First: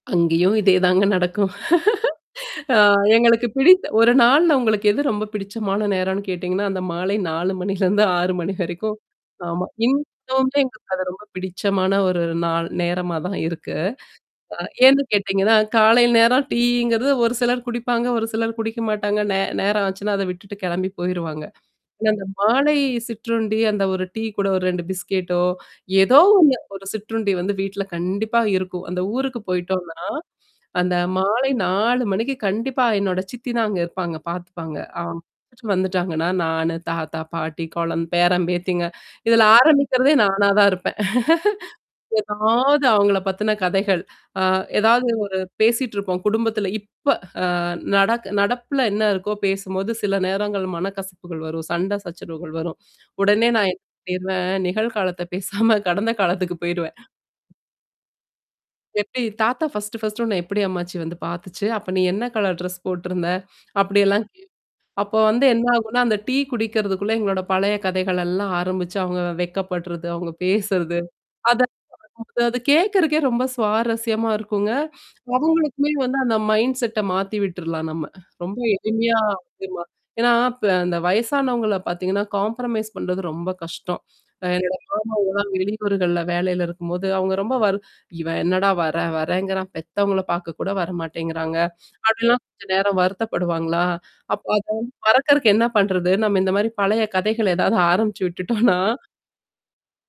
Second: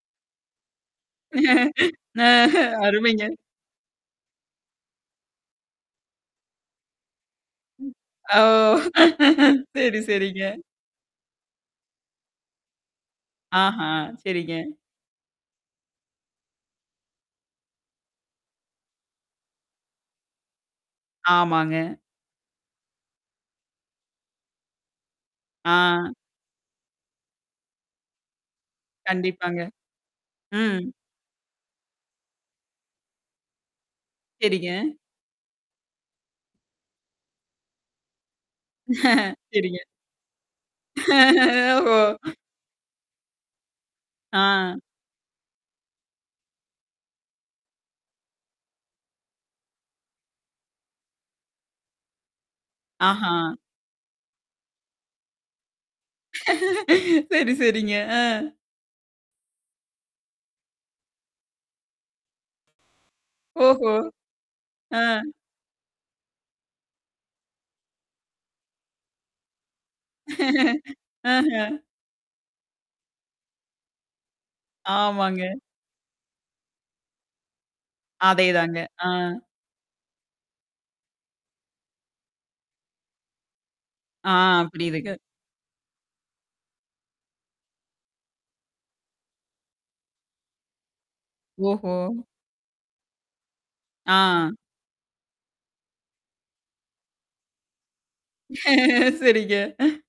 அங்கேயும் இதேதாங்க நடக்கும். ஹ ஆ அருமைங்க. எங்களுக்குப் பிடித் ஒரு நாள்ள உங்களுக்கு எது ரொம்பப் பிடித்தமான நேரம் கேட்டிங்கன்னா, அந்த மாலை 4 மணியிலிருந்து 6 ஓ! மணி வரைக்கும். ஆமா. சேரி, இன்னகு சேரிங்க. [unintelligible] எங்களுக்கு அது ரொம்பப் பிடித்தமான ஒரு நாள் நேரமாகத் தான் இருக்கு. ஆஹ அ சேரிங்க. ஏன்னு கேட்டீங்கனா, காலை நேரம் டீங்குறது ஒரு சிலர் குடிப்பாங்க. ஒரு சிலர் குடிக்க மாட்டாங்க. நே நேரம் ஆச்சுனா, அதை விட்டுவிட்டுப் கிளம்பிப் போய்ருவாங்க. ஆமாங்க. ஆனா அந்த மாலை சிற்றுண்டி, அந்த ஒரு டீ கூட ஒரு பிஸ்கேட்டோ ஆ. ஏதோ ஒண்ணு ஒரு சிற்றுண்டி வந்து வீட்டில் கண்டிப்பா இருக்கும். அந்த ஊருக்குப் கண்டிப்பாங்க. போய்ட்டோம்ன்னா, ம். அந்த மாலை 4 மணிக்கு கண்டிப்பா என்னுடைய சித்தி தான் அங்கு இருப்பாங்க, சேரிங்க. பார்த்துப்பாங்க. [unintelligible] முடுச்சு வந்துவிட்டாங்கனா நானு, தாத்தா, பாட்டி, குழந் பேரன் பேத்திகள். இதில சேரிங்க. ஆரம்பிக்கிறதே நானா தான் இருப்பேன். ஓஹோ! ஏதாவது அவங்களைப் பத்தின கதைகள், அ ஆ. ஏதாவது ஒரு பேசிட்டுருப்போம். குடும்பத்தில் இப்ப அ நடக் நடப்பில்ல என்ன இருக்தோ பேசும்பொழுது சில நேரங்கள் மனக்கசப்புகள் வரும், சண்டை சச்சரவுகள் வரும். ஆஹா. உடனே நான் என்ன பண்ணிடுவேன் நிகழ் காலத்தைப் பேசாம கடந்த காலத்திற்குப் போய்விடுவேன். சரி, சரிங்க. ஆ. எப்படி தாத்தா 1 1டு உன்னை எப்படி அம்மாச்சி வந்து பார்த்துச்சு? அப்ப நீ என்ன கலர் டிரெஸ் போட்டிருந்த? ஓஹோ! அப்படி எல்லாம் கே ஆ. அப்போ வந்து என்ன ஆகும்னா, அந்த டீ குடிக்குறதுக்குள்ள எங்களோடு பழைய கதைகள் எல்லாம் ஆரம்பிச்சு அவங்க வெட்கப்படுறது, அவங்க பேசுவது. அதை. ஆஹ. அது கேக்குறகே ரொம்ப சுவாரசியமா இருக்குங்க. ஆமாங்க. அவுங்களுக்குமே வந்து அந்த மைண்ட்செட்டா மாத்தி விட்ற்றலாம் நம்ம. ரொம்ப அதேதாங்க. ஆ. எளிமையா ஆமா. ஏன்னா இப் அந்த வயசானவங்களை பார்த்தீங்கனா, காம்ப்ரமைஸ் பண்ணுறது ரொம்பக் கஷ்டம். ஆ. அ என்னுடைய புரியுதுங்க. மாமா எல்லாம் வெளியூர்கள்ல வேலையில இருக்கும்பொழுது அவங்க ரொம்ப வைர் இவ என்னடா வறேன் வறேகிறான்கிறான், பெத்தவங்களைப் பார்க்கக் கூட வர மாட்டேன்கிறாங்க ஓஹோ! அப்படிலாம் கொஞ்சம் நேரம் வருத்தப்படுவார்களா? அப் ஆ. அதை வந்து மறக்குறக்கு என்ன பண்ணுறது? நம்ம இந்த மாதிரி பழைய கதைகளை ஏதாவது ஆரம்பிச்சு விட்டுவிட்டோம்ன்ன சரிங்க.